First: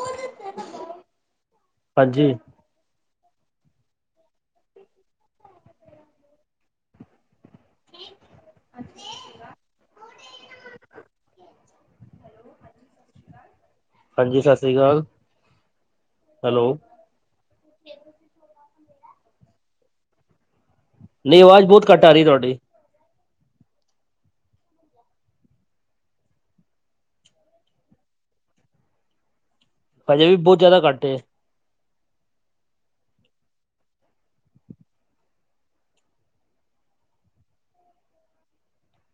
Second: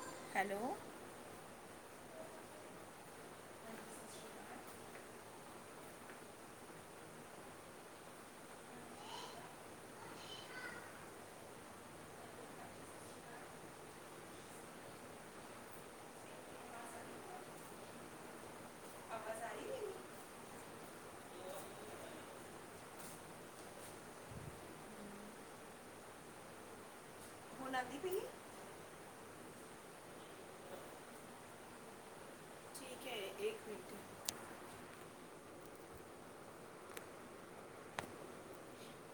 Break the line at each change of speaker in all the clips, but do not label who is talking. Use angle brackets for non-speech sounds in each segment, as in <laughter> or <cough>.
ਓਰ
hello,
ਹਾਂਜੀ।
ਹਾਂਜੀ ਸਤਿ ਸ਼੍ਰੀ
<inaudible> ਹਾਂਜੀ ਸਸ ਰੀ ਕਾਲ,
ਅਕਾਲ।
ਹੈਲੋ।
ਅਵਾਜ਼ ਆਰੀ ਏ ਮੇਰੀ।
ਨਈ ਆਵਾਜ਼ ਬੋਤ ਘੱਟ ਆ ਰਈ ਐ ਤੁਆਡੀ।
ਬਨਾਂਦੀ ਪਈ ਨੀ।
ਹਜੇ ਵੀ ਬਹੁ ਜ਼ਾਦਾ ਘੱਟ ਏ।
ਏਕ ਮਿੰਟ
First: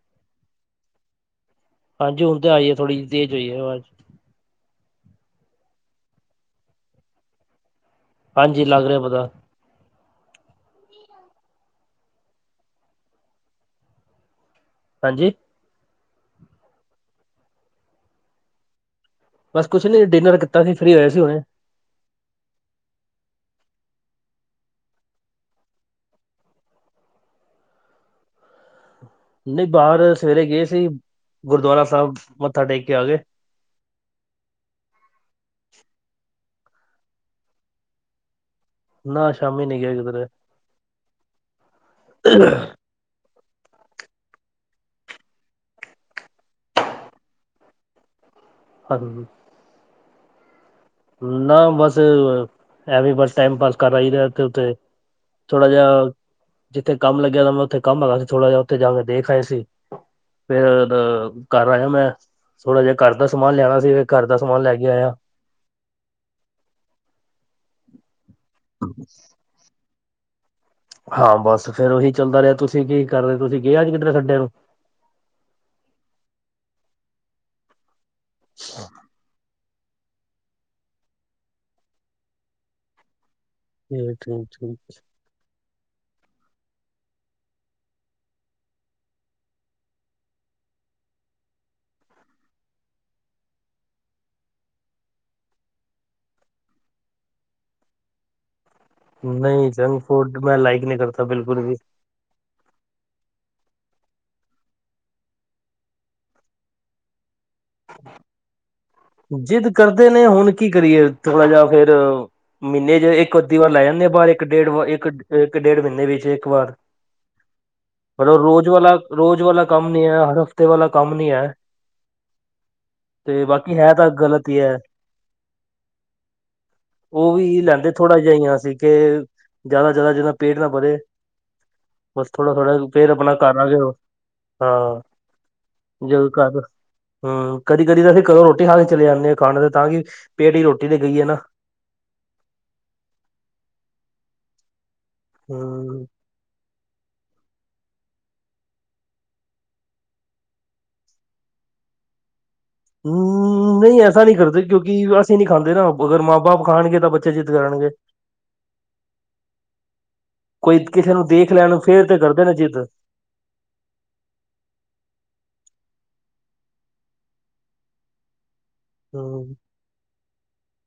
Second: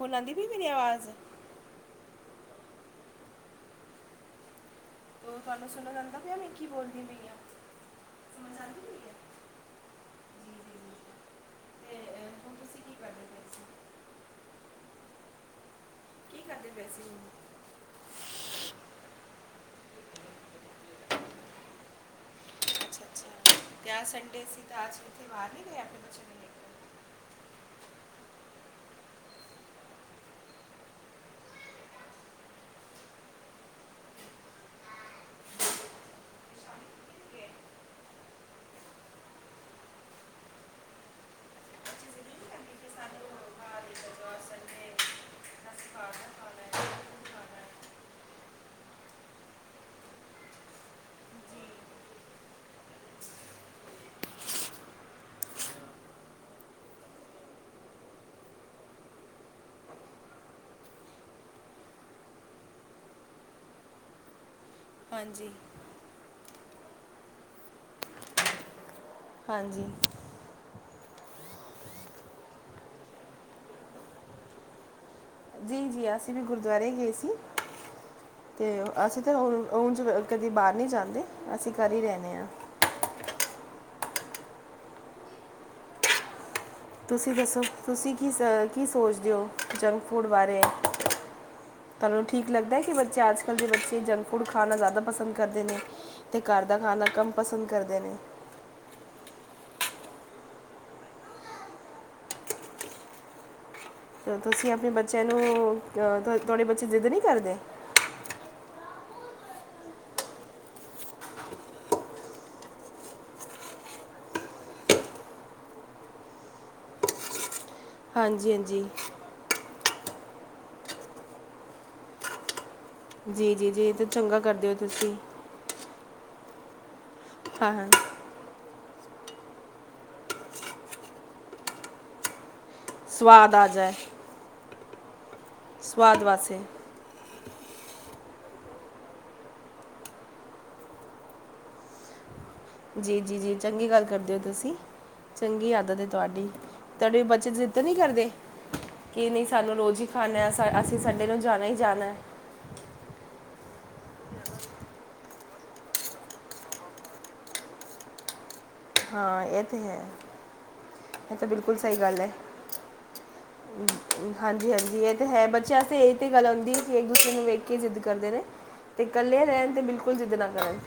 ਹੁਨ ਆਂਦੀ ਪਈ ਏ ਮੇਰੀ ਅਵਾਜ਼।
ਹਾਂਜੀ ਹੁਨ ਤਾਂ ਆਈਏ ਥੋੜ੍ਹੀ ਜੀ ਤੇਜ਼ ਹੋਈ ਏ ਅਵਾਜ਼।
ਹੁਨ ਤਆਨੂੰ ਸੁਨ ਜਾਂਦਾ ਪਿਆ ਕੇ ਮੈਂ ਕੀ ਬੋਲਦੀ ਪਈ ਆਂ।
ਹਾਂਜੀ ਲੱਗ ਰਿਆ ਪਤਾ।
ਜੀ ਜੀ ਜੀ ਤੇ ਅਹ, ਹੁਣ ਤੁਸੀਂ ਕੀ ਕਰਦੇ ਪਏ ਸੀ
ਹਾਂਜੀ।
ਕੀ ਕਰਦੇ ਪਏ ਸੀ?
ਬਸ ਕੁਛ ਨੀ ਡਿਨਰ ਕੀਤਾ ਸੀ ਫਰੀ ਹੋਏਆ ਸੀ ਹੁਨੇ।
ਅੱਛਾ ਅੱਛਾ ਤੇ ਅੱਜ ਸੰਡੇ ਸੀ ਤਾਂ ਆਜ ਤੁਸੀਂ ਬਾਰ ਨੀ ਗਏ ਆਪ।
ਨਈ ਬਾਰ ਸਵੇਰੇ ਗਏ ਸੀ, ਗੁਰਦੁਆਰਾ ਸਾਬ ਮੱਥਾ ਟੇਕ ਕੇ ਆ ਗਏ।
ਤੇ ਸ਼ਾਮੀ ਕਿੱਥੇ ਨਹੀਂ ਗਏ
ਨਾ ਸ਼ਾਮੀ ਨੀ ਗਏ ਕਿਦਰੇ।
ਅੱਜ ਤਾਂ ਵਾਅ ਸੰਡੇ ਐ। ਖਾਲੈ ਨਾ।
ਫਦੜੂ ਨਾ
ਜੀ
ਬਸ, ਐਵੀਂ ਬਸ ਟਾਈਮ ਪਾਸ ਕਰ ਲਈਦੈ ਓਥੇ ਉੱਥੇ। ਥੋੜਾ ਜਾ ਜਿੱਥੇ ਕੰਮ ਲੱਗੇਆ ਦਾ ਮੈਂ ਓਥੇ ਕੰਮ ਹੈਗਾ ਸੀ ਥੋੜਾ ਜਾ ਓਥੇ ਜਾ ਕੇ ਦੇਖ ਆਏ ਸੀ। ਫੇਰ ਅ ਘਰ ਆਏਆ ਮੈਂ ਥੋੜਾ ਜਾ ਘਰ ਦਾ ਸਮਾਨ ਲਿਆਨਾ ਸੀ ਫੇਰ ਘਰ ਦਾ ਸਮਾਨ ਲੈ ਕੇ ਆਏਆਂ।
ਹਾਂਜੀ।
ਚ
ਹਾਂਜੀ।
ਹਾਂ ਬਸ ਫੇਰ ਓਹੀ ਚੱਲਦਾ ਰਿਆ ਤੁਸੀਂ ਕੀ ਕਰ ਰਏ ਤੁਸੀਂ ਗਏ ਕਿੱਦਰੇ ਅੱਜ ਸੰਡੇ ਨੂੰ।
ਜੀ-ਜੀ ਅਸੀਂ ਵੀ ਗੁਰਦੁਆਰੇ ਈ ਗਏ ਸੀ, ਤੇ ਅਸੀਂ ਉਂਜ ਕਦੀ ਬਾਰ ਨੀ ਜਾਂਦੇ ਅਸੀਂ ਕਰ ਈ ਰੈਂਨੇ ਆਂ।
<inaudible>
ਤੁਸੀਂ ਦੱਸੋ ਤੁਸੀਂ ਕੀ ਸ ਕੀ ਸੋਚਦੇ ਓਂ ਜੰਕ ਫੂਡ ਬਾਰੇ ਐ ਤਾਨੂੰ ਠੀਕ ਲੱਗਦਾ ਐ ਕੇ ਬੱਚੇ ਅੱਜ-ਕੱਲ ਦੇ ਬੱਚੇ ਜੰਕ ਫੂਡ ਖਾਨਾ ਜ਼ਾਦਾ ਪਸੰਦ ਕਰਦੇ ਨੇ। ਤੇ ਘਰ ਦਾ ਖਾਨਾ ਕਮ ਪਸੰਦ ਕਰਦੇ ਨੇ।
ਨਈਂ ਜੰਕ ਫੂਡ ਮੈਂ ਲਾਈਕ ਨੀ ਕਰਤਾ ਬਿਲਕੁਲ ਵੀ।
ਤੁਸੀ ਆਪਣੇ ਬੱਚਿਆਂ ਨੂੰ ਤੁਆਡੇ ਬੱਚੇ ਜ਼ਿੱਦ ਨੀ ਕਰਦੇ?
ਜਿੱਦ ਕਰਦੇ ਨੇ ਹੁਣ ਕੀ ਕਰੀਏ ਥੋੜ੍ਹਾ ਜਿਆ ਫੇਰ ਮੀਨੇ ਚ ਇੱਕ ਅੱਧੀ ਵਾਰ ਲੈ ਜਾਨੇ ਆ ਬਾਅਰ ਇੱਕ ਡੇਢ ਵ ਇੱਕ ਇੱਕ ਡੇਢ ਮੀਨੇ ਵਿੱਚ ਇੱਕ ਵਾਰ।
<inaudible>
ਮਲਬ ਰੋਜ਼
ਹਾਂਜੀ,
ਵਾਲਾ, ਰੋਜ਼ ਵਾਲਾ ਕੰਮ ਨੀ ਹੈ ਹਰ ਹਫ਼ਤੇ ਵਾਲਾ ਕੰਮ ਨੀ ਹੈ ਤੇ
ਜੀ, ਜੀ,
ਬਾਕੀ ਹੈ
ਜੀ ਤੇ
ਤਾਂ
ਚੰਗਾ
ਗਲਤ ਹੀ
ਕਰਦੇ ਓ
ਹੈ
ਤੁਸੀਂ।
ਓ ਵੀ
ਹਾਂ ਹਾਂ,
ਲੈਂਦੇ ਥੋੜ੍ਹਾ ਜਿ ਆਂ ਸੀ ਕਿ ਜ਼ਿਆਦਾ, ਜਿਆਦਾ ਜਿੱਦਾਂ ਪੇਟ ਨਾ ਭਰੇ ਬਸ ਥੋੜ੍ਹਾ, ਥੋੜਾ ਫੇਰ ਆਪਣਾ
ਸਵਾਦ
ਘਰ ਆ ਗੇ ਓ
ਜਾਏ
ਹਾਂ
ਸਵਾਦ
ਜਦੋ
ਵਾਸਤੇ।
ਘਰ। ਹੁੰ ਕਦੀ, ਕਦੀ ਅਸੀਂ ਘਰੋਂ ਰੋਟੀ ਖਾ ਕੇ ਚਲੇ ਜਾਨੇ ਆਂ ਖਾਣ ਤੇ ਤਾਂ ਕਿ ਪੇਟ ਇਚ ਰੋਟੀ ਤੇ ਗਈ ਏ ਨਾ।
ਜੀ, ਜੀ, ਜੀ ਚੰਗੀ ਗੱਲ ਕਰਦੇ ਓ ਤੁਸੀ ਚੰਗੀ ਆਦਤ
ਹੂੰ
ਐ ਤੁਆਡੀ ਤਾਡੇ ਬੱਚੇ ਜਿੱਦ ਨੀ ਕਰਦੇ? ਕਿ ਨਈ ਸਾਨੂੰ ਰੋਜ਼ ਈ ਖਾਣਾ ਏ ਅਸੀਂ ਸੰਡੇ ਨੂੰ ਜਾਣਾ ਈ ਜਾਣਾ।
ਹੁੰ ਨਈ ਐਸਾ ਨਈ ਕਰਦੇ ਕਿਉਂਕਿ ਅਸੀਂ ਨਈ ਖਾਂਦੇ ਨਾ ਅਗਰ ਮਾਂ ਬਾਪ ਖਾਣਗੇ ਤਾਂ ਬੱਚੇ ਜਿੱਦ ਕਰਨਗੇ।
ਹਾਂ ਇਹ ਤੇ ਹੈ
ਕੋਈ ਕਿਸੇ ਨੂੰ ਦੇਖ ਲੈਣ ਫੇਰ ਤੇ ਕਰਦੇ ਨੇ ਜਿੱਦ।
ਹ <inaudible> ਹਾਂਜੀ, ਹਾਂਜੀ ਏ ਤੇ ਹੈ ਬੱਚਿਆਂ ਆਸਤੇ ਏ ਤੇ ਗੱਲ ਆਂਦੀ ਐ ਕਿ ਇੱਕ ਦੂਸਰੇ ਨੂੰ ਵੇਖ ਕੇ ਜਿੱਦ ਕਰਦੇ ਨੇ। ਤੇ ਕੱਲੇ
ਹੂੰ
ਰੈਣ ਤੇ ਬਿਲਕੁਲ ਜਿੱਦ ਨਾ ਕਰਨ।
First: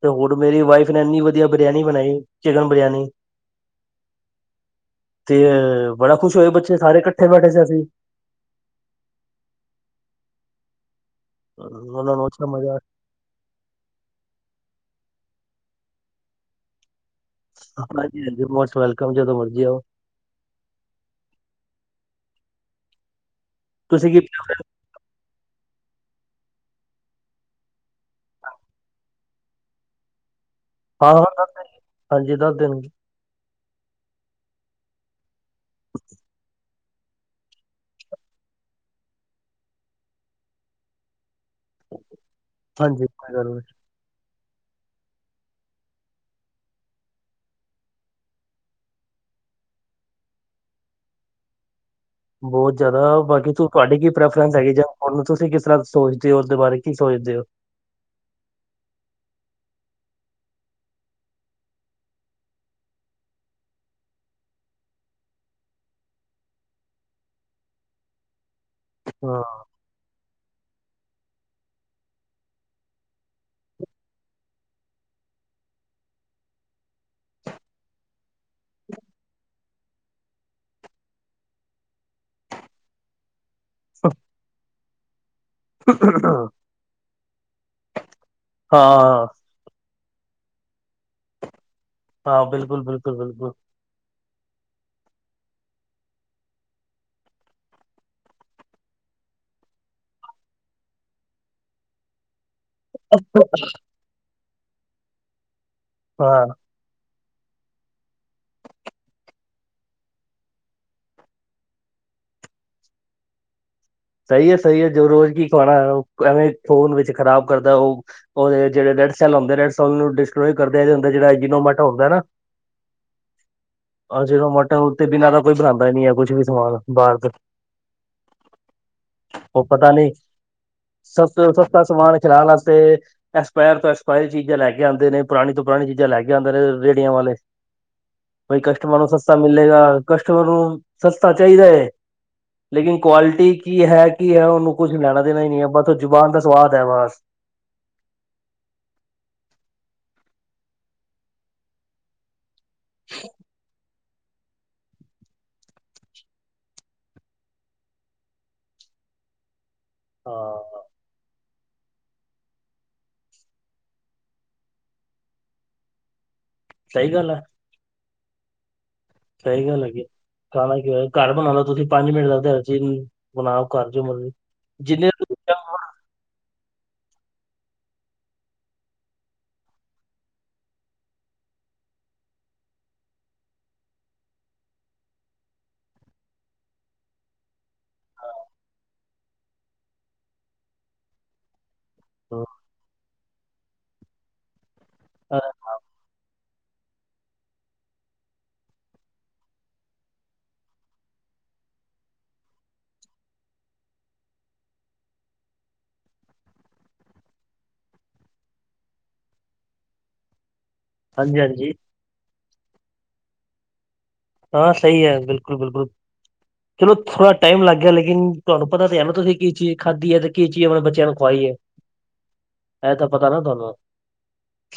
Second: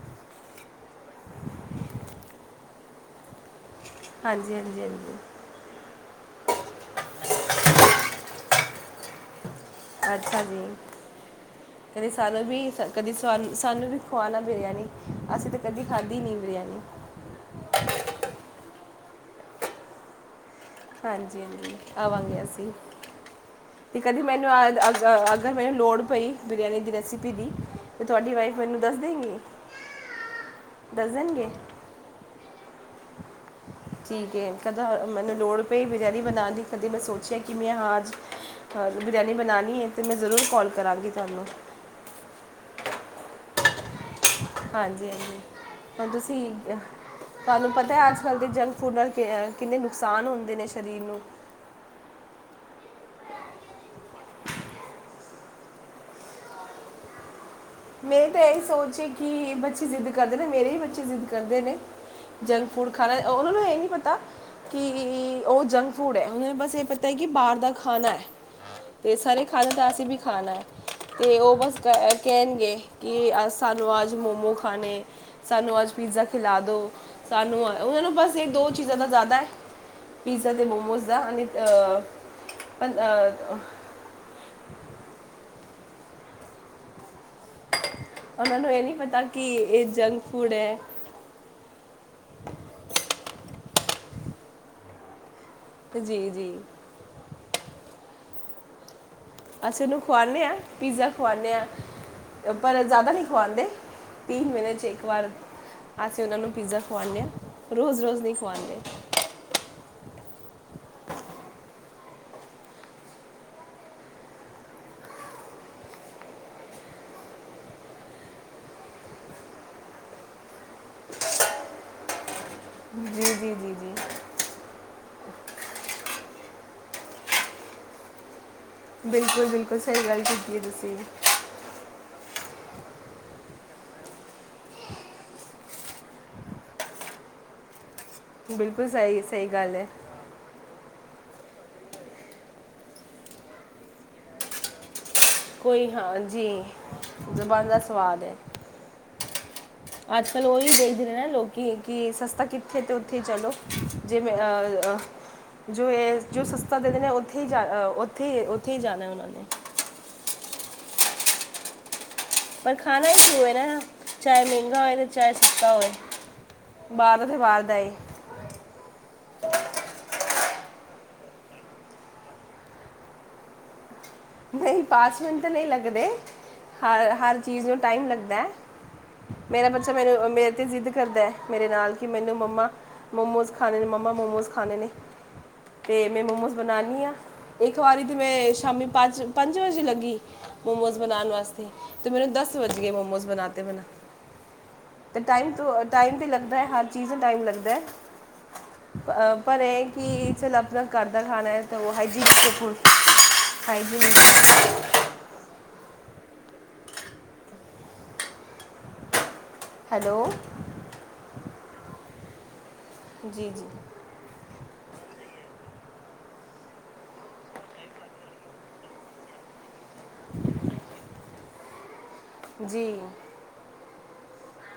ਤੇ ਹੋਰ ਮੇਰੀ ਵਾਈਫ ਨੇ ਏਨੀ ਵਧੀਆ ਬਰਿਆਨੀ ਬਣਾਈ ਚਿਕਨ ਬਰਿਆਨੀ।
ਹਾਂਜੀ, ਹਾਂਜੀ, ਹਾਂਜੀ।
ਤੇ ਬੜਾ ਖੁਸ਼ ਹੋਏ ਬੱਚੇ ਸਾਰੇ ਕੱਠੇ ਬੈਠੇ ਸੀ ਅਸੀਂ।
ਅੱਛਾ ਜੀ, ਤੇ
ਉਹਨਾਂ ਨੂੰ
ਸਾਨ
ਅੱਛਾ
ਵੀ
ਮਜ਼ਾ
ਕਦੇ ਸਾਨ ਸਾਨੂੰ ਵੀ ਖਵਾਣਾ ਬਰਿਆਨੀ ਅਸੀਂ ਤੇ ਕਦੀ ਖਾਧੀ ਨੀ ਬਰਿਆਨੀ।
<unintelligible> ਮੋਸਟ ਵੈਲਕਮ ਜਦੋਂ ਮਰਜ਼ੀ ਆਓ
ਹਾਂਜੀ, ਹਾਂਜੀ ਆਵਾਂਗੇ ਅਸੀਂ। ਤੇ
ਤੁਸੀਂ
ਕਦੀ
ਕੀ
ਮੈਨੂੰ ਅ ਅਗਰ ਮੈਨੂੰ ਲੋੜ ਪਈ ਬਿਰਆਨੀ ਦੀ ਰੈਸਿਪੀ ਦੀ ਤੇ ਤੁਆਡੀ ਵਾਈਫ ਮੈਨੂੰ ਦੱਸ ਦੇਗੀ?
ਹਾਂ, ਹਾਂ ਦੱਸ ਦੇਗੀ ਹਾਂਜੀ ਦੱਸ ਦੇਣਗੇ।
ਠੀਕ ਏ ਕਦਾ ਮੈਨੂੰ ਲੋੜ ਪਈ ਬਿਰਆਨੀ ਬਨਾਣ ਦੀ ਕਦੀ ਮੈਂ ਸੋਚਿਆ ਕਿ ਮੈਂ ਹਾਂ ਅੱਜ ਬਰਿਆਨੀ ਬਣਾਉਣੀ ਐ ਤੇ ਮੈਂ ਜ਼ਰੂਰ ਕਾੱਲ ਕਰਾਂਗੀ ਤੁਆਨੂੰ।
ਹਾਂਜੀ, ਕੋਈ ਗੱਲ ਨੀ।
ਹਾਂਜੀ, ਹਾਂਜੀ ਹੁਣ ਤੁਸੀ ਤਾਨੂੰ ਪਤਾ ਏ ਅੱਜ ਕੱਲ੍ਹ ਦੇ ਜੰਕ ਫੂਡ ਨਾਲ ਕਿੰਨੇ ਨੁਕਸਾਨ ਹੁੰਦੇ ਨੇ ਸਰੀਰ ਨੂੰ।
ਬਓਤ ਜ਼ਿਆਦਾ ਬਾਕੀ ਤ ਤੁਆਡੀ ਕੀ ਪ੍ਰੈਫਰੈਂਸ ਹੈਗੀ ਜਾਂ ਉਨੂੰ ਤੁਸੀਂ ਕਿਸ ਤਰ੍ਹਾਂ ਸੋਚਦੇ ਓ ਓਦੇ ਬਾਰੇ ਕੀ ਸੋਚਦੇ ਓ।
ਮੈਂ ਤਾਂ ਇਹੀ ਸੋਚ ਐ ਕਿ ਬੱਚੇ ਜਿੱਦ ਕਰਦੇ ਨੇ ਮੇਰੇ ਹੀ ਬੱਚੇ ਜਿੱਦ ਕਰਦੇ ਨੇ ਜੰਕ ਫੂਡ ਖਾਣਾ ਓਹਨਾਂ ਨੂੰ ਐ ਈ ਨੀ ਪਤਾ ਕਿ ਓ ਜੰਕ ਫੂਡ ਐ ਓਨਾਂ ਨੂੰ ਬਸ ਏ ਪਤਾ ਐ ਕਿ ਬਾਹਰ ਦਾ ਖਾਣਾ ਐ ਤੇ
ਹਾਂ
ਸਾਰੇ ਖਾਲੇਣ ਤਾਂ ਅਸੀਂ ਵੀ ਖਾਣਾ ਐ ਤੇ ਓ ਬਸ ਕਹਿ ਕੈਨ ਕਿ ਅਜ ਸਾਨੂੰ ਅੱਜ ਮੋਮੋ ਖਾਣੇ। ਸਾਨੂੰ ਅੱਜ ਪੀਜ਼ਾ ਖਿਲਾ ਦੋ ਸਾਨੂੰ ਉਨਾਂ ਨੂੰ ਬਸ ਇ ਦੋ ਚੀਜ਼ਾਂ ਦਾ ਜ਼ਿਆਦਾ ਐ। ਪਿਜ਼ਾ ਤੇ ਮੋਮੋਜ਼ ਦਾ ਅ ਪੰਦਰ
ਹਾਂ <inaudible>
ਓਨਾਂ ਨੂੰ ਏ ਨੀ ਪਤਾ
ਹਾਂ
ਕਿ ਏ ਜੰਕ ਫੂਡ ਐ।
ਹਾਂ, ਬਿਲਕੁਲ, ਬਿਲਕੁਲ, ਬਿਲਕੁਲ।
ਜੀ -ਜੀ ਅਸੀ ਔਨੂੰ ਖੁਆਣੇ ਆਂ, ਪੀਜ਼ਾ ਖੁਆਣੇ ਆਂ ਪਰ ਜ਼ਾਦਾਦਾ ਨੀ ਖੁਆਦੇ ਤੀਨ ਮਹੀਨੇ 'ਚ ਇੱਕ ਵਾਰ ਅਸੀਂ ਔਨਾਂ
ਹਾਂ
ਨੂੰ ਪੀਜ਼ਾ ਖਵਾਨੇ ਹਾਂ ਰੋਜ਼ ਰੋਜ਼ ਨਹੀਂ ਖਵਾਉਂਦੇ।
ਸਈ ਐ ਸਈ ਐ ਜੋ ਰੋਜ਼ ਕੀ ਖਵਾਨਾ ਹੈ ਔ ਐਵੇਂ ਖੋਨ ਵਿੱਚ ਖ਼ਰਾਬ ਕਰਦਾ ਔ ਔਵੇਂ ਔ ਜੇੜਾ ਰੈਡ ਸੈਲ ਹੋਂਦੇ ਨੇ ਸੈਲ ਨੂੰ ਡਿਸਕਨੈਕਟ ਕਰਦੇ ਹੈਗੇ ਦੇ ਜਿਹੜਾਨੋਮਾ ਹੁੰਦਾ ਨਾ <unintelligible>
ਹਮ। ਹਮ- ਹਮ -ਹਮ,
ਆ ਜ ਦੋਂ ਮਾਟਾ- ਮੁਟਾ ਤ ਬਿਲਾਵਾ ਕੋਈ ਬਨਾਦਾ ਨੀ ਹੈ ਕੁਛ ਵੀ ਸਮਾਨ ਬਾਹਰ ਤ
ਬਿਲਕੁਲ -ਬਿਲਕੁਲ ਸਈ ਗੱਲ ਕੀਤੀ ਐ ਤੁਸੀਂ
ਤੇ ਔ ਸਸਤਾ ਸਮਾਨ ਖਿਲਾਨ ਵਾਸਤੇ ਐਕਸਪੈਰ ਤੋਂ ਐਕਸਪਾਇਰੀ ਚੀਜ਼ਾਂ ਲੈ ਕੇ ਆਂਦੇ ਨੇ, ਪੁਰਾਣੀ ਤੋਂ ਪੁਰਾਣੀ ਚੀਜ਼ਾਂ ਲੈ ਕੇ ਆਂਦੇ ਨੇ ਰੇਅ ੜੀਆਂ ਵਾਲੇ ਕੋਈ
ਬਿਲਕੁਲ
ਕਸਟਮਰ ਨੂੰ
ਸਹੀ
ਸਸਤਾ
ਸਹੀ ਗੱਲ
ਮਿਲੇਗਾ।
ਹੈ
ਕਸਟਮਰ ਨੂੰ ਸਸਤਾ ਚਾਈਦਾ ਏ, ਲੇਕਿਨ ਕੁਆਲਟੀ ਕੀ ਹੈ, ਕੀ ਹੈ ਔਨੂੰ ਕੁੱਛ ਲੈਣਾ ਦੇਣਾ ਈ ਨੀ ਐ ਬਟ ਔ ਜੁਬਾਨ ਦਾ ਸਵਾਦ ਹੈ ਬਸ
ਜੁਬਾਨ ਦਾ ਸਵਾਦ ਐ <unintelligible> ਅਜ -ਕੱਲ ਔਈ ਦੇਖਦੇ ਨੇ ਨਾ ਲੋਕੀ ਕਿ ਸਸਤਾ ਕਿੱਥੇ ਤੇ ਉਥੇ ਚੱਲੋ। ਜੇ ਮੇਰਾ ਆ ਗਯਾ ਅ ਜੋ ਏ ਜੋ ਸਸਤਾ ਦੇਦੇ ਨਾ ਔਥੇ ਈ ਜਾ ਅ ਔਥੇ ਈ ਔਥੇ ਈ ਜਾਨਾ ਔਨਾਂ ਨੇ
ਹਾਂ।
ਪਰ ਖਾਣਾ ਈ ਫੇਰੈ ਚਾਏ ਮੈੰਗਾ ਹੋਏ ਤੇ ਚਾਹੇ ਸਸਤਾ ਹੋਵੇ।
ਸਹੀ
ਬਾਰ ਦਾ
ਗੱਲ
ਤੇ ਬਾਰ ਦਾ ਈ
ਸਈ ਗੱਲ ਹੈਗੀ। ਖਾਣਾ ਕੀ ਐ ਘਰ ਬਣਾ ਲੋ ਤੁਸੀਂ ਪੰਜ ਮਿੰਟ ਲੱਗਦੇ ਚੀਜ਼ ਬਨਾਨ- ਖੁਵਾਨ ਚ ਮੈਨੂੰ
ਨਹੀਂ ਪਾਂਚ ਮਿੰਟ ਤੇ ਨੀ ਲੱਗਦੇ ਖਾਨ, ਹਰ ਚੀਜ਼ ਨੂੰ ਟਾਈਮ ਲੱਗਦੈ। ਮੇਰਾ ਬੱਚਾ ਮੈਰੇ -ਮੇ ਤੇ ਜ਼ਿੱਦ ਕਰਦਾ ਐ ਮੇਰੇ ਨਾਲ ਕਿ ਮੈਨੂੰ ਮੰਮਾ ਮੋਮੋਸ ਖਾਣੇ ਨੇ, ਮੰਮਾ ਮੋਮੋਜ਼ ਖਾਣੇ ਨੇ ਤੇ ਮੈਂ ਮੋਮੋਸ ਬਨਾਨਾ ਆ। ਇੱਕ ਵਾਰੀ ਤੇ ਸ਼ਾਮੀ ਪੰਜ- ਪੰਜ ਵਜੇ ਲੱਗੀ। ਮੋਮੋਸ ਬਨਾਨ ਵਾਸਤੇ ਤੇ ਮੈਨੂੰ ਦਸ ਵਜ ਗੇ ਮੋਮੋਸ ਬਣਾ ਤੇ ਮਨੂੰ ਤੇ ਟਾਈਮ ਤ ਅ
ਹਾਂਜੀ
ਟਾਇਮ ਤੇ ਲੱਗਦੈ ਹਰ ਚੀਜ਼ ਨੂੰ ਟਾਈਮ ਲੱਗਦੈ। ਅ ਪਰ ਏਹ ਕਿ ਚੱਲ ਅਪਨਾ ਘਰ ਦਾ ਖਾਣਾ ਹੈ ਤਾਂ ਹ <unintelligible> ਹਾਂਜੀ <unintelligible> ਹੈਲੋ।
ਹਾਂਜੀ -ਹਾਂਜੀ।
ਜੀ -ਜੀ-
ਹਾਂ ਸਈ ਐ ਬਿਲਕੁਲ -ਬਿਲਕੁਲ- ਚਲੋ ਥੋੜਾ ਟਾਈਮ ਲੱਗ ਗਿਆ ਲੇਕਿਨ ਤੁਆਨੂੰ ਪਤਾ ਤੇ ਹੈ ਨਾਂ ਤੁਸੀਂ ਕੀ ਚੀਜ਼ ਖਾਧਦੀ ਹੈ ਤੇ ਕੀ ਚੀਜ਼ ਅਪਣੇ ਬੱਚਿਆਂ ਨੂੰ ਖਵਾਈ ਐ
ਜੀ
ਐ ਤਾਂ ਪਤਾ ਨਾ ਤੁਆਨੂੰ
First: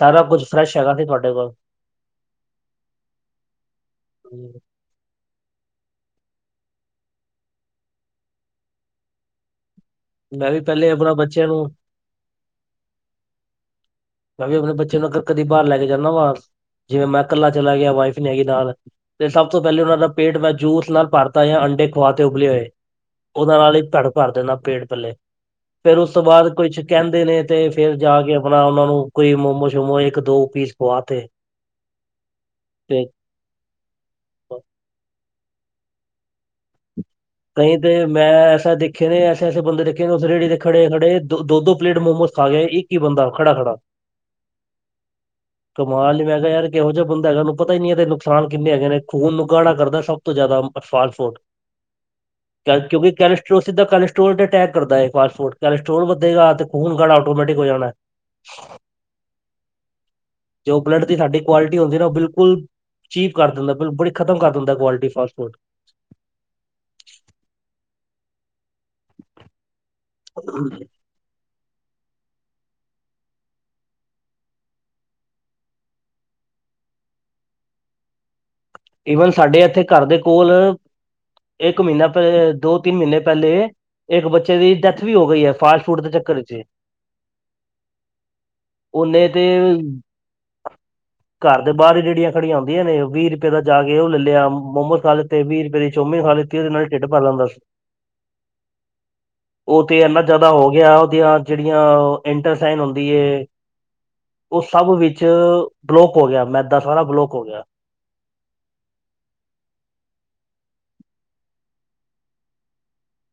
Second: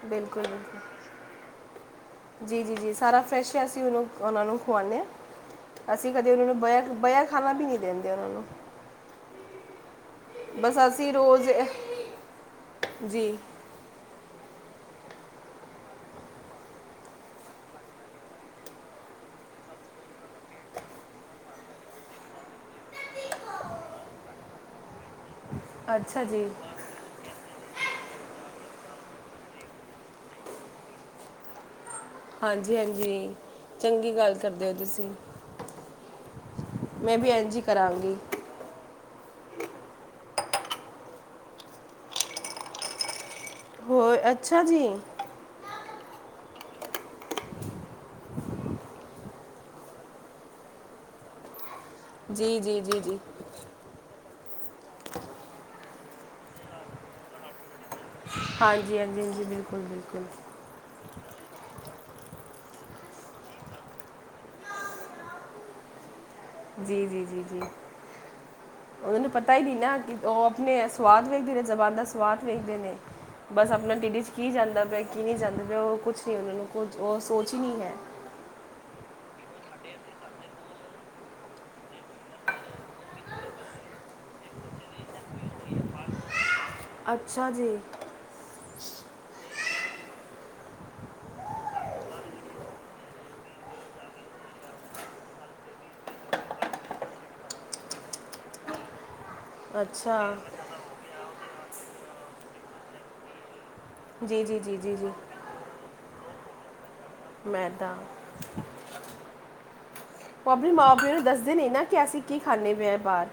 ਬਿਲਕੁਲ- ਬਿਲਕੁਲ,
ਤੁਹਾਡੇ ਕੋਲ।
ਜੀ- ਜੀ- ਜੀ ਸਾਰਾ ਫਰੈਸ਼ ਆ ਸੀਂ ਔਨੂੰ ਔਨਾ
ਹਮ,
ਨੂੰ ਖੁਆਨੇ ਅਸੀਂ ਕਦੇ ਔਨੂਂ ਨੂੰ ਬਯਾ- ਬਆ ਖਾਣਾ ਵੀ ਨੀ ਦਿੰਦੇ ਔਨਾ ਨੂੰ
ਮੈਂ ਵੀ
ਬਸ
ਪਹਿਲੇ
ਅਸੀਂ
ਆਪਣਾ ਬੱਚਿਆਂ
ਰੋਜ਼
ਨੂੰ
ਅ ਜੀ
ਮੈਂ ਵੀ ਅਪਣੇ ਬੱਚੇ ਨੂੰ ਕ ਕਦੇ ਬਾਰ ਲੈਕੇ ਜਾਂਦਾ ਵਾਂ ਜਿਵੇਂ ਮੈਂ ਕੱਲਾ ਚਲਾ ਗਯਾ ਵਾਈਫ ਨੀ ਹੈਗੀ ਨਾਲ ਤੇ ਸਭ ਤੋਂ ਪੈਲੇ ਔਨਾਂ ਦਾ ਪੇਟ ਮੈਂ ਜੂਸ ਨਾਲ ਭਰਤਾ ਜਾਂ ਅੰਡੇ ਖੁਆ ਤੇ ਉਬਲੇ ਹੋਏ। ਔਦੇ ਨਾਲ ਈ ਭਰ ਭਰ ਦੇਂਦਾ ਪੜ ਪੈਲੇ ਫੇਰ ਉਸ ਤੋਂ
ਅੱਛਾ ਜੀ
ਬਾਅਦ ਕੁਛ ਕੈਂਦੇ ਨੇ ਤੇ ਫੇਰ ਜਾ ਕੇ ਅਪਣਾ ਔਨਾਂ ਨੂੰ ਕੋਈ ਮੋਮੋ ਸ਼ੋਮੋ ਇੱਕ ਦੋ ਪੀਸ ਪਵਾਤੇ
ਹਾਂਜੀ ਹਾਂਜੀ ਚੰਗੀ ਗੱਲ ਕਰਦੇ ਹੋ ਤੁਸੀਂ, ਮੈਂ ਵੀ ਐ
ਕਹੀ ਤੇ, ਮੈਂ ਐਸਾ ਦੇਖ ਦੇਖੇ ਨੇ ਐਸੇ ਐਸੇ ਬੰਦੇ ਦੇਖੇ ਨੇ, ਔਥੇ ਰੇੜੀ ਦੇ ਖੜੇ ਖੜੇ ਦੋ ਦੋ ਪਲੇਟ ਮੋਮੋਸ ਖਾ ਗਯਾ ਜੀ ਇਕ ਹੀ ਬੰਦਾ ਖੜਾ
ਹੋਰ ਅੱਛਾ ਜੀ
ਕਮਾਲ ਨੀ ਮੈਂ ਕਿਹਾ ਯਾਰ ਕਿਹੋ ਜੇਹਾ ਬੰਦਾ ਹੈਗਾ ਉਹਨੂੰ ਪਤਾ ਨੀ ਇਹ ਨੁਕਸਾਨ ਕਿੰਨੇ ਹੈਗੇ ਨੇ, ਖੂਨ ਨੂੰ ਗਗਾੜਣਾ ਕਰਦਾ ਸ਼ੌ ਸਬ ਤੋਂ ਜ਼ਿਆਦਾ, ਐ ਫਾਸਟ ਫੂਡ
ਜੀ ਜੀ ਜੀ
ਕਿਉਂਕਿ
ਜੀ
ਕ ਉਹ ਸਿੱਧਾ ਕੈਲੈਸਟਰੋਲ ਤੇ ਅਟੈਕ ਕਰਦਾ ਹੈ ਫਾਸਟ ਫੂਡ, ਕੈਲੈਸਟੋਲ ਵਧਗਾ ਤੇ ਖੂਨ ਗਾੜਾ ਆਟੋਮੈਟਿਕ ਹੋ ਜਾਣਾ
ਹਾਂਜੀ ਹਾਂਜੀ ਹਾਂਜੀ ਬਿਲਕੁਲ ਬਿਲਕੁਲ
ਜੋ ਬਲੱਡ ਦੀ ਸਾਡੀ ਕੁਆਲਿਟੀ ਹੁੰਦੀ ਨਾ ਉਹ ਬਿਲਕੁਲ ਚੀਪ ਕਰ ਦਿੰਦਾ, ਬਿਲ ਬੜੀ ਖਤਮ ਕਰ ਦੇਂਦਾ ਕੁਆਲਿਟੀ, ਫਾਸਟ ਫੂਡ
ਜੀ ਜੀ ਜੀ ਜੀ ਉਨਾਂਨੂੰ ਪਤਾ ਹੀ ਨਹੀਂ ਨਾ ਕਿ ਉਹ ਆਪਣੇ
ਫੂਡ
ਐਸ ਸਵਾਦ ਵੇਖਦੇ ਨੇ ਜ਼ਬਾਨ ਦਾ ਸਵਾਦ ਵੇਖਦੇ ਨੇ ਬਸ ਆਪਣਾ ਟਿੱਡੀ ਚ ਕੀ ਜਾਂਦਾ ਪਿਆ ਕੀ ਨਹੀਂ ਜਾਂਦਾ ਪਿਆ ਉਹ ਕੁਛ ਨੀ, ਉਹਨਾਂ ਨੂੰ ਕੁ ਉਹ ਸੋਚ ਹੀ ਨਹੀਂ ਹੈ
ਈਵਨ ਸਾਡੇ ਇੱਥੇ ਘਰ ਦੇ ਕੋਲ ਇੱਕ ਮਹੀਨਾ ਪਹਿ ਦੋ ਤਿੰਨ ਮਹੀਨੇ ਪਹਿਲੇ ਇੱਕ ਬੱਚੇ ਦੀ ਡੈਥ ਵੀ ਹੋ ਗਈ ਹੈ, ਫਾਸਟ ਫੂਡ ਦੇ ਚੱਕਰ ਵਿੱਚ
ਅੱਛਾ ਜੀ
ਔ ਨੇ ਤੇ ਘਰ ਦੇ ਬਾਹਰ ਹੀ ਰੇੜੀਆਂ ਖੜੀਆਂ ਹੂਦਿਆਂ ਨੇ, ਵੀਹ ਰੁਪਏ ਦਾ ਜਾ ਕੇ ਉਹ ਲੈ ਲਿਆ ਮੋਮਰ ਖਾ ਲਿੱਤੇ, ਵੀਹ ਰੁਪਏ ਦੀ ਚਓਮੀਨ ਖਾ ਲਤੀ ਉਹਦੇ ਨਾਲ ਹੀ ਢਿੱਡ ਭਰ ਲੈਂਦਾ ਸੀ ਉਹ ਤੇ
ਅੱਛਾ
ਇਨਾ ਜ਼ਿਆਦਾ ਹੋ ਗਿਆ, ਉਹਦੀਆਂ ਜਿਹੜੀਆਂ ਇੰਟਸੈਟਾਈਨ ਹੁੰਦੀ ਹੈ,
ਜੀ ਜੀ
ਉਹ
ਜੀ
ਸਭ
ਜੀ ਜੀ
ਵਿੱਚ ਬਲੋਕ ਹੋ ਗਿਆ, ਮੈਂਦਾ ਸਾਰਾਂ ਬਲੋਕ ਹੋ ਗਿਆ।
ਮੈਦਾ ਪਾਬਲ ਏ ਮਾ ਪਿਯੋ ਨੂੰ ਦੱਸਦੇ ਨੀ ਨਾ, ਕਿ ਅਸੀਂ ਕੀ ਖਾਂਦੇ ਪਏ ਆਂ ਬਾਹਰ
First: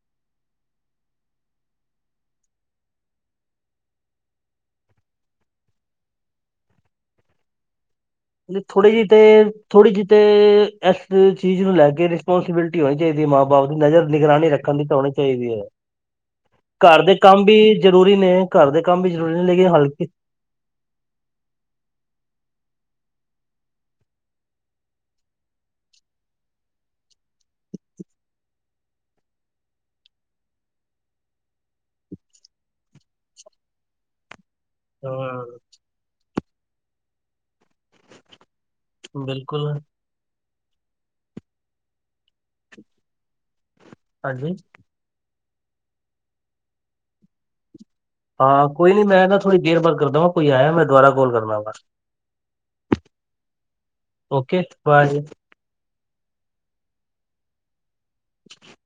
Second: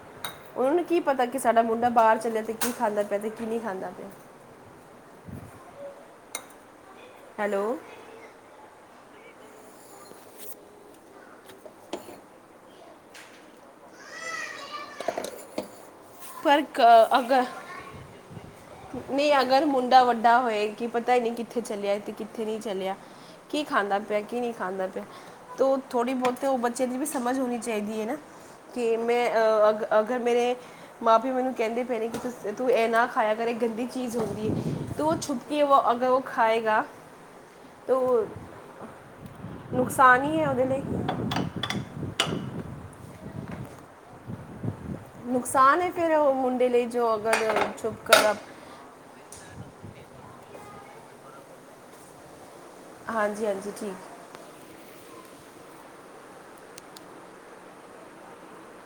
ਉਹਨਾਂ ਨੂੰ ਕੀ ਪਤਾ ਕਿ ਸਾਡਾ ਮੁੰਡਾ ਬਾਹਰ ਚੱਲਿਆ, ਤੇ ਕੀ ਖਾਂਦਾ ਪਯਾ ਤੇ ਕੀ ਨਹੀਂ ਖਾਂਦਾ ਪਯਾ ਹੈਲੋ
ਥੋੜੀ ਜਿਹੀ ਤੇ ਥੋੜ੍ਹੀ ਜਿਹੀ ਤੇ ਇਸ ਚੀਜ਼ ਨੂੰ ਲੈ ਕੇ ਰਿਸਪੋਂਸੀਬਿਲਟੀ ਡਿਉਟੀ ਹੋਣੀ ਚਾਹੀਦੀ ਹੈ ਮਾਂ ਬਾਪ ਦੀ, ਨਜ਼ਰ ਨਿਗਰਾਨੀ ਰੱਖਣ ਦੀ ਤਾਂ ਹੋਣੀ ਚਾਹੀਦੀ ਹੈ
ਪਰ
ਘਰ
ਕ-
ਦੇ ਕੰਮ
ਅਗਰ
ਵੀ ਜ਼ਰੂਰੀ ਨੇ ਘਰ ਦੇ ਕੰਮ ਵੀ ਜ਼ਰੂਰੀ ਨੇ ਲੇਕਿਨ ਹਲਕੀ
ਪਤਾ ਹੋਏ, ਕਿ ਪਤਾ ਹੀ ਨਹੀਂ ਕਿੱਥੇ ਚੱਲਿਆ ਤੇ ਕਿੱਥੇ ਨਹੀਂ ਚੱਲਿਆ ਕੀ ਖਾਂਦਾ ਪਯਾ ਕੀ ਨਹੀਂ ਖਾਂਦਾ ਪਯਾ ਤ ਥੋੜ੍ਹੀ ਬਹੁਤ ਉਹ ਬੱਚਿਆਂ ਦੀ ਵੀ ਸਮਝ ਹੋਣੀ ਚਾਹੀਦੀ ਹੈ ਨਾ ਕਿ ਮੈਂ ਅ ਅਗਰ ਮੇਰੇ ਮਾਂ ਪਿਓ ਮੈਨੂੰ ਕਹਿੰਦੇ ਪਏ ਨੇ ਕਿ ਤੂੰ ਇਹ ਨਾ ਖਾਇਆ ਕਰੇ ਗੰਦੀ ਚੀਜ਼ ਹੁੰਦੀ ਹੈ ਤਾਂ ਉਹ ਛੁਪ ਕੇ
ਹੂੰ
ਉਹ ਅਗਰ ਉਹ ਖਾਏਗਾ, ਤਾਂ
ਬਿਲਕੁਲ
ਤਾਂ ਨੀ ਹੈ, ਉਹਦੇ ਲਈ
ਹਾਂਜੀ
ਨੁਕਸਾਨ ਹੈ ਫੇਰ ਉਹ ਮੁੰਡੇ ਲਈ, ਜੋ ਅਗਰ ਛੁਪ ਕਰ ਆਪ-
ਹਾਂ ਕੋਈ ਨੀ ਮੈਂ ਨਾ ਥੋੜ੍ਹੀ ਦੇਰ ਬਾਰ ਕਰਦਾ ਵਾਂ, ਕੋਈ ਆਇਆ ਮੈਂ ਦੁਬਾਰਾ ਕਾਲ ਕਰਨਾ ਵਾ
ਹਾਂਜੀ -ਹਾਂਜੀ ਠੀਕ
ਓਕੇ ਬਾਏ। ਅ